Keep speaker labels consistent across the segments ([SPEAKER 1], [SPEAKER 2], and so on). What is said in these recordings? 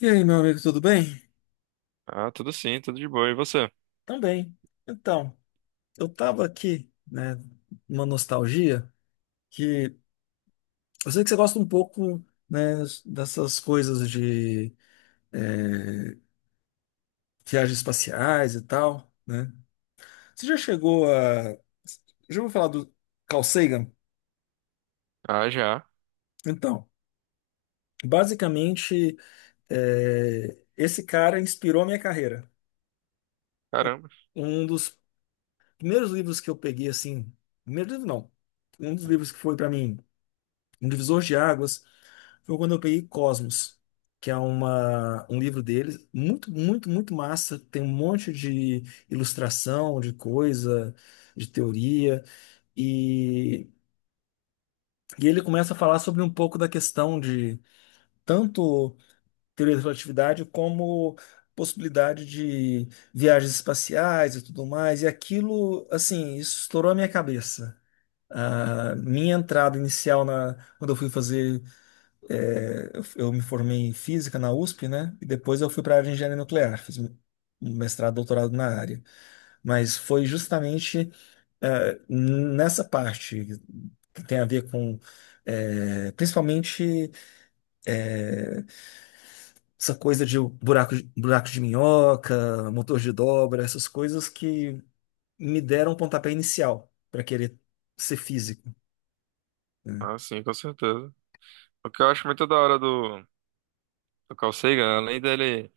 [SPEAKER 1] E aí, meu amigo, tudo bem?
[SPEAKER 2] Ah, tudo sim, tudo de boa. E você?
[SPEAKER 1] Também. Então, eu tava aqui, né, numa nostalgia que eu sei que você gosta um pouco, né, dessas coisas de é, viagens espaciais e tal, né? Você já chegou a... Já ouviu falar do Carl Sagan?
[SPEAKER 2] Ah, já.
[SPEAKER 1] Então, basicamente, é, esse cara inspirou a minha carreira. Um
[SPEAKER 2] Caramba.
[SPEAKER 1] um dos primeiros livros que eu peguei, assim, primeiro livro não, um dos livros que foi para mim um divisor de águas foi quando eu peguei Cosmos, que é um livro dele, muito, muito, muito massa. Tem um monte de ilustração, de coisa, de teoria. E, e ele começa a falar sobre um pouco da questão de tanto teoria da relatividade como possibilidade de viagens espaciais e tudo mais. E aquilo, assim, isso estourou a minha cabeça. A minha entrada inicial na, quando eu fui fazer É, eu me formei em física na USP, né? E depois eu fui para a área de engenharia nuclear, fiz um mestrado, doutorado na área. Mas foi justamente nessa parte que tem a ver com, principalmente essa coisa de buraco de minhoca, motor de dobra, essas coisas que me deram um pontapé inicial para querer ser físico, né?
[SPEAKER 2] Ah, sim, com certeza. O que eu acho muito da hora do, Carl Sagan, além dele,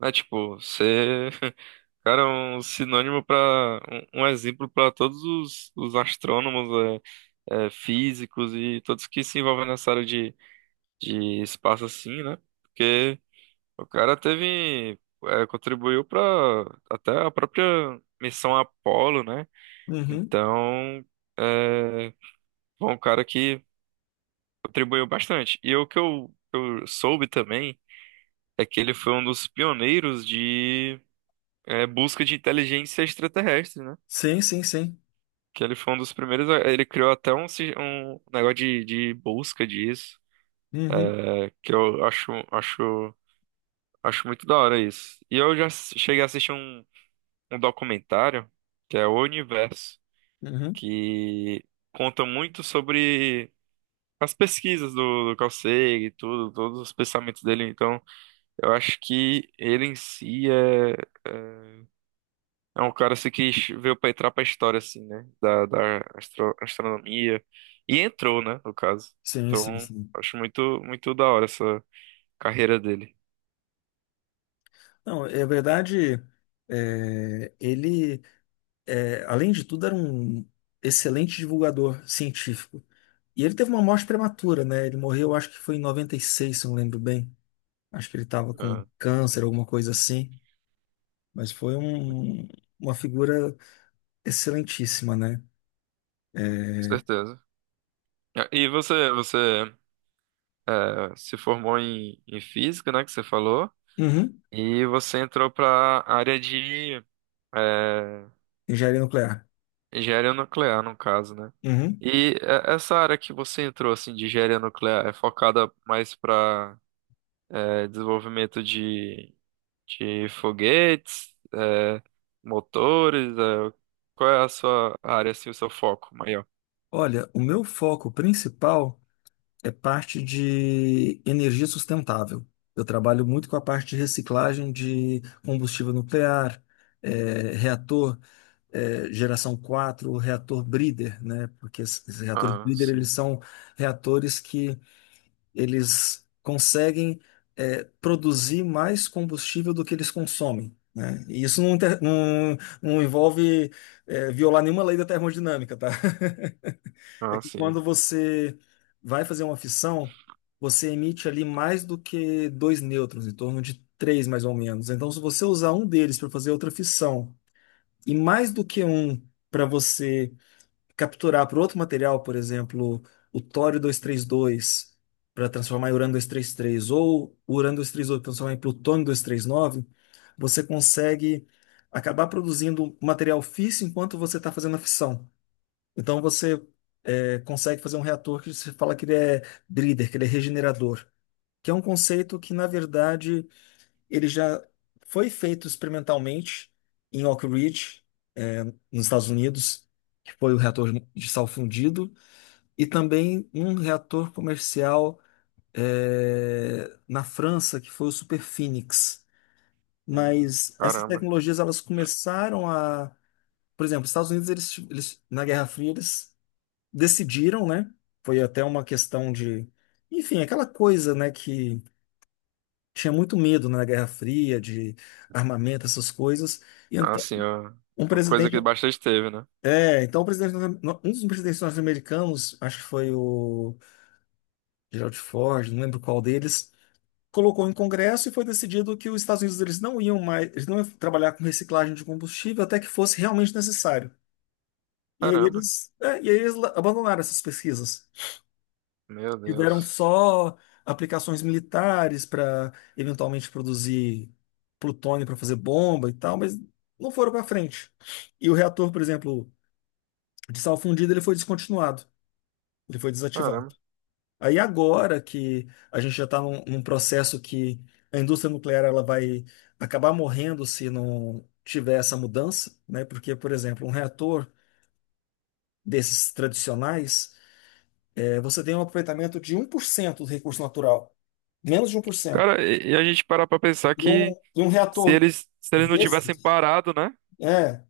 [SPEAKER 2] né, tipo, ser, cara, é um sinônimo para um, exemplo para todos os astrônomos, físicos e todos que se envolvem nessa área de espaço assim, né? Porque o cara teve, contribuiu para até a própria missão Apollo, né?
[SPEAKER 1] Uhum.
[SPEAKER 2] Então, é, foi um cara que contribuiu bastante. E o que eu soube também é que ele foi um dos pioneiros de busca de inteligência extraterrestre, né?
[SPEAKER 1] Sim, sim, sim.
[SPEAKER 2] Que ele foi um dos primeiros. Ele criou até um, um negócio de, busca disso,
[SPEAKER 1] Uhum.
[SPEAKER 2] que eu acho muito da hora isso. E eu já cheguei a assistir um, documentário, que é O Universo,
[SPEAKER 1] Uhum.
[SPEAKER 2] que conta muito sobre as pesquisas do Carl Sagan e tudo, todos os pensamentos dele. Então. Eu acho que ele em si é, é é um cara assim, que veio pra entrar pra história, assim, né? Da, da astronomia. E entrou, né? No caso.
[SPEAKER 1] Sim, sim,
[SPEAKER 2] Então,
[SPEAKER 1] sim.
[SPEAKER 2] acho muito, muito da hora essa carreira dele.
[SPEAKER 1] Não, é verdade, é, ele, é, além de tudo, era um excelente divulgador científico. E ele teve uma morte prematura, né? Ele morreu, acho que foi em 96, se eu não lembro bem. Acho que ele estava
[SPEAKER 2] É,
[SPEAKER 1] com
[SPEAKER 2] com
[SPEAKER 1] câncer, alguma coisa assim. Mas foi um- uma figura excelentíssima, né?
[SPEAKER 2] certeza. E você, se formou em física, né? Que você falou.
[SPEAKER 1] Uhum.
[SPEAKER 2] E você entrou pra área de
[SPEAKER 1] Engenharia nuclear.
[SPEAKER 2] engenharia nuclear, no caso, né?
[SPEAKER 1] Uhum.
[SPEAKER 2] E essa área que você entrou, assim, de engenharia nuclear, é focada mais para desenvolvimento de foguetes, motores? Qual é a sua área, assim, o seu foco maior?
[SPEAKER 1] Olha, o meu foco principal. É parte de energia sustentável. Eu trabalho muito com a parte de reciclagem de combustível nuclear, reator, geração 4, reator breeder, né? Porque esses reatores
[SPEAKER 2] Ah,
[SPEAKER 1] breeder, eles
[SPEAKER 2] sim.
[SPEAKER 1] são reatores que eles conseguem, produzir mais combustível do que eles consomem. Né? E não envolve violar nenhuma lei da termodinâmica, tá? É
[SPEAKER 2] Ah,
[SPEAKER 1] que
[SPEAKER 2] sim.
[SPEAKER 1] quando você vai fazer uma fissão, você emite ali mais do que dois nêutrons, em torno de três mais ou menos. Então, se você usar um deles para fazer outra fissão e mais do que um para você capturar para outro material, por exemplo, o tório 232 para transformar em urânio 233 ou o urânio 238 para transformar em plutônio 239, você consegue acabar produzindo material físsil enquanto você está fazendo a fissão. Então você consegue fazer um reator que você fala que ele é breeder, que ele é regenerador, que é um conceito que, na verdade, ele já foi feito experimentalmente em Oak Ridge, é, nos Estados Unidos, que foi o reator de sal fundido, e também um reator comercial é, na França, que foi o Super Phoenix. Mas essas
[SPEAKER 2] Caramba.
[SPEAKER 1] tecnologias por exemplo, os Estados Unidos eles na Guerra Fria eles decidiram, né? Foi até uma questão de, enfim, aquela coisa, né, que tinha muito medo né, na Guerra Fria de armamento, essas coisas. E
[SPEAKER 2] Ah,
[SPEAKER 1] então,
[SPEAKER 2] sim, ó.
[SPEAKER 1] um
[SPEAKER 2] Coisa
[SPEAKER 1] presidente,
[SPEAKER 2] que bastante teve, né?
[SPEAKER 1] é, então o presidente, um dos presidentes norte-americanos, acho que foi o Gerald Ford, não lembro qual deles, colocou em Congresso e foi decidido que os Estados Unidos eles não iam trabalhar com reciclagem de combustível até que fosse realmente necessário. E aí
[SPEAKER 2] Caramba.
[SPEAKER 1] e aí abandonaram essas pesquisas.
[SPEAKER 2] Meu
[SPEAKER 1] Tiveram
[SPEAKER 2] Deus.
[SPEAKER 1] só aplicações militares para eventualmente produzir plutônio para fazer bomba e tal, mas não foram para frente. E o reator, por exemplo, de sal fundido, ele foi descontinuado, ele foi desativado.
[SPEAKER 2] Caramba.
[SPEAKER 1] Aí agora que a gente já está num processo que a indústria nuclear ela vai acabar morrendo se não tiver essa mudança, né? Porque, por exemplo, um reator desses tradicionais, você tem um aproveitamento de 1% do recurso natural, menos de 1%.
[SPEAKER 2] Cara, e a gente parar pra pensar
[SPEAKER 1] E um,
[SPEAKER 2] que
[SPEAKER 1] e um
[SPEAKER 2] se
[SPEAKER 1] reator
[SPEAKER 2] eles, se eles não tivessem
[SPEAKER 1] desses,
[SPEAKER 2] parado, né?
[SPEAKER 1] é,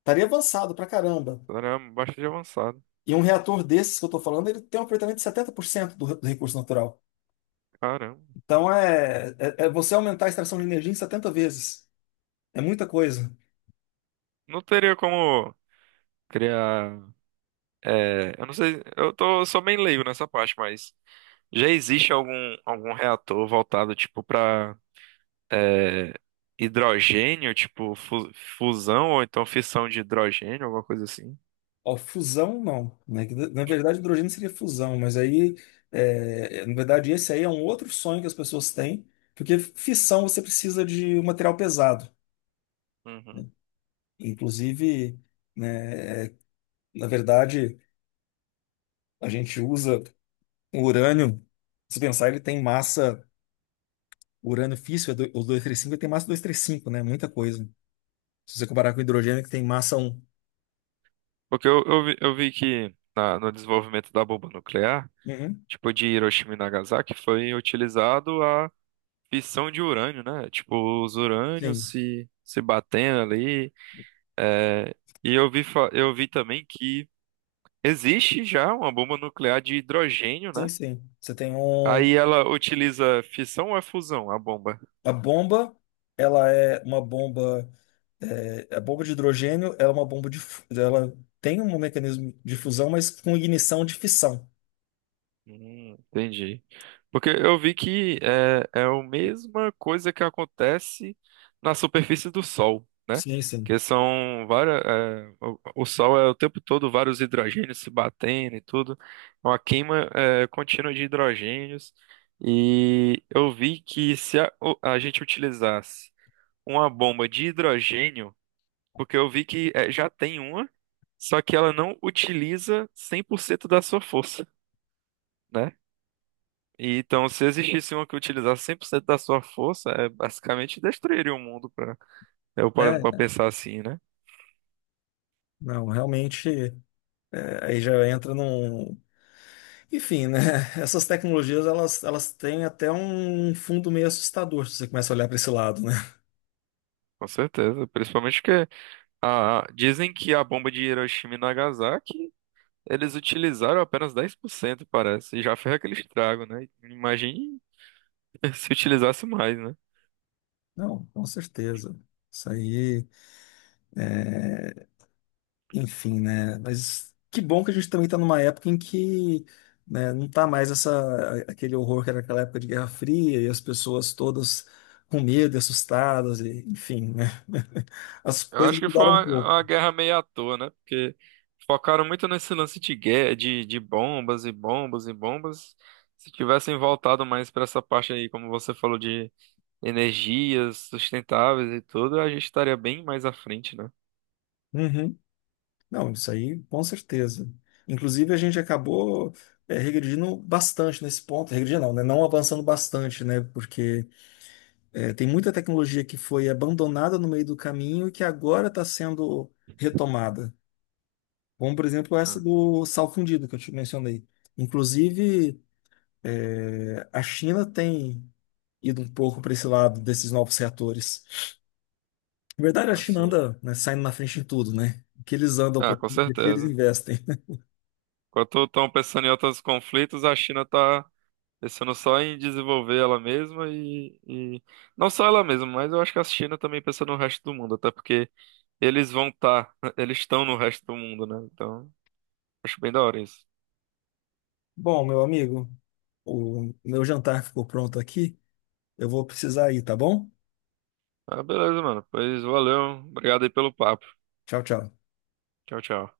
[SPEAKER 1] estaria avançado pra caramba.
[SPEAKER 2] Caramba, bastante avançado.
[SPEAKER 1] E um reator desses que eu tô falando, ele tem um aproveitamento de 70% do recurso natural.
[SPEAKER 2] Caramba.
[SPEAKER 1] Então é você aumentar a extração de energia em 70 vezes. É muita coisa.
[SPEAKER 2] Não teria como criar. Eu não sei, eu sou bem leigo nessa parte, mas já existe algum reator voltado, tipo, pra é, hidrogênio, tipo, fusão ou então fissão de hidrogênio, alguma coisa assim?
[SPEAKER 1] Ó, fusão, não. Né? Que Na na verdade, hidrogênio seria fusão, mas aí, é, na verdade, esse aí é um outro sonho que as pessoas têm, porque fissão você precisa de um material pesado.
[SPEAKER 2] Uhum.
[SPEAKER 1] Inclusive, né, é, na verdade, a gente usa. O urânio, se pensar, ele tem massa. O urânio físsil, o 235, ele tem massa 235, né? Muita coisa. Se você comparar com o hidrogênio, que tem massa um.
[SPEAKER 2] Porque eu vi que no desenvolvimento da bomba nuclear,
[SPEAKER 1] Uhum.
[SPEAKER 2] tipo, de Hiroshima e Nagasaki, foi utilizado a fissão de urânio, né? Tipo, os urânios
[SPEAKER 1] Sim,
[SPEAKER 2] se batendo ali. É, e eu vi também que existe já uma bomba nuclear de hidrogênio,
[SPEAKER 1] sim,
[SPEAKER 2] né?
[SPEAKER 1] sim. Você tem um.
[SPEAKER 2] Aí ela utiliza fissão ou é fusão, a bomba?
[SPEAKER 1] A bomba, ela é uma bomba. A bomba de hidrogênio, ela é uma bomba de. Fu- Ela tem um mecanismo de fusão, mas com ignição de fissão.
[SPEAKER 2] Entendi. Porque eu vi que é a mesma coisa que acontece na superfície do Sol, né?
[SPEAKER 1] Sim, sim.
[SPEAKER 2] Que são várias. O Sol é o tempo todo vários hidrogênios se batendo e tudo. É uma queima contínua de hidrogênios. E eu vi que se a gente utilizasse uma bomba de hidrogênio, porque eu vi que já tem uma, só que ela não utiliza 100% da sua força, né? E, então, se existisse uma que utilizasse 100% da sua força, basicamente destruiria o mundo, pra, né, eu parando pra
[SPEAKER 1] É,
[SPEAKER 2] pensar assim, né?
[SPEAKER 1] não, realmente. É, aí já entra num. Enfim, né? Essas tecnologias, elas têm até um fundo meio assustador, se você começa a olhar para esse lado, né?
[SPEAKER 2] Com certeza, principalmente porque dizem que a bomba de Hiroshima e Nagasaki, eles utilizaram apenas 10%, parece, e já fez aquele estrago, né? Imagine se utilizasse mais, né?
[SPEAKER 1] Não, com certeza. Isso aí, enfim, né? Mas que bom que a gente também está numa época em que, né, não tá mais essa, aquele horror que era aquela época de Guerra Fria e as pessoas todas com medo, e assustadas, e, enfim, né? As
[SPEAKER 2] Eu
[SPEAKER 1] coisas
[SPEAKER 2] acho que foi
[SPEAKER 1] mudaram um
[SPEAKER 2] uma,
[SPEAKER 1] pouco.
[SPEAKER 2] guerra meio à toa, né? Porque focaram muito nesse lance de guerra, de bombas e bombas e bombas. Se tivessem voltado mais para essa parte aí, como você falou, de energias sustentáveis e tudo, a gente estaria bem mais à frente, né?
[SPEAKER 1] Uhum. Não, isso aí com certeza. Inclusive, a gente acabou regredindo bastante nesse ponto. Regredindo não, né? Não avançando bastante, né? Porque é, tem muita tecnologia que foi abandonada no meio do caminho e que agora está sendo retomada. Como, por exemplo, essa
[SPEAKER 2] Ah,
[SPEAKER 1] do sal fundido que eu te mencionei. Inclusive, é, a China tem ido um pouco para esse lado desses novos reatores. Na verdade, a China
[SPEAKER 2] assim,
[SPEAKER 1] anda, né, saindo na frente em tudo, né? O que eles andam,
[SPEAKER 2] ah, com
[SPEAKER 1] o que eles
[SPEAKER 2] certeza.
[SPEAKER 1] investem.
[SPEAKER 2] Enquanto estão pensando em outros conflitos, a China tá pensando só em desenvolver ela mesma. Não só ela mesma, mas eu acho que a China também pensa no resto do mundo, até porque eles vão estar, eles estão no resto do mundo, né? Então, acho bem da hora isso.
[SPEAKER 1] Bom, meu amigo, o meu jantar ficou pronto aqui. Eu vou precisar ir, tá bom?
[SPEAKER 2] Ah, beleza, mano. Pois valeu. Obrigado aí pelo papo.
[SPEAKER 1] Tchau, tchau.
[SPEAKER 2] Tchau, tchau.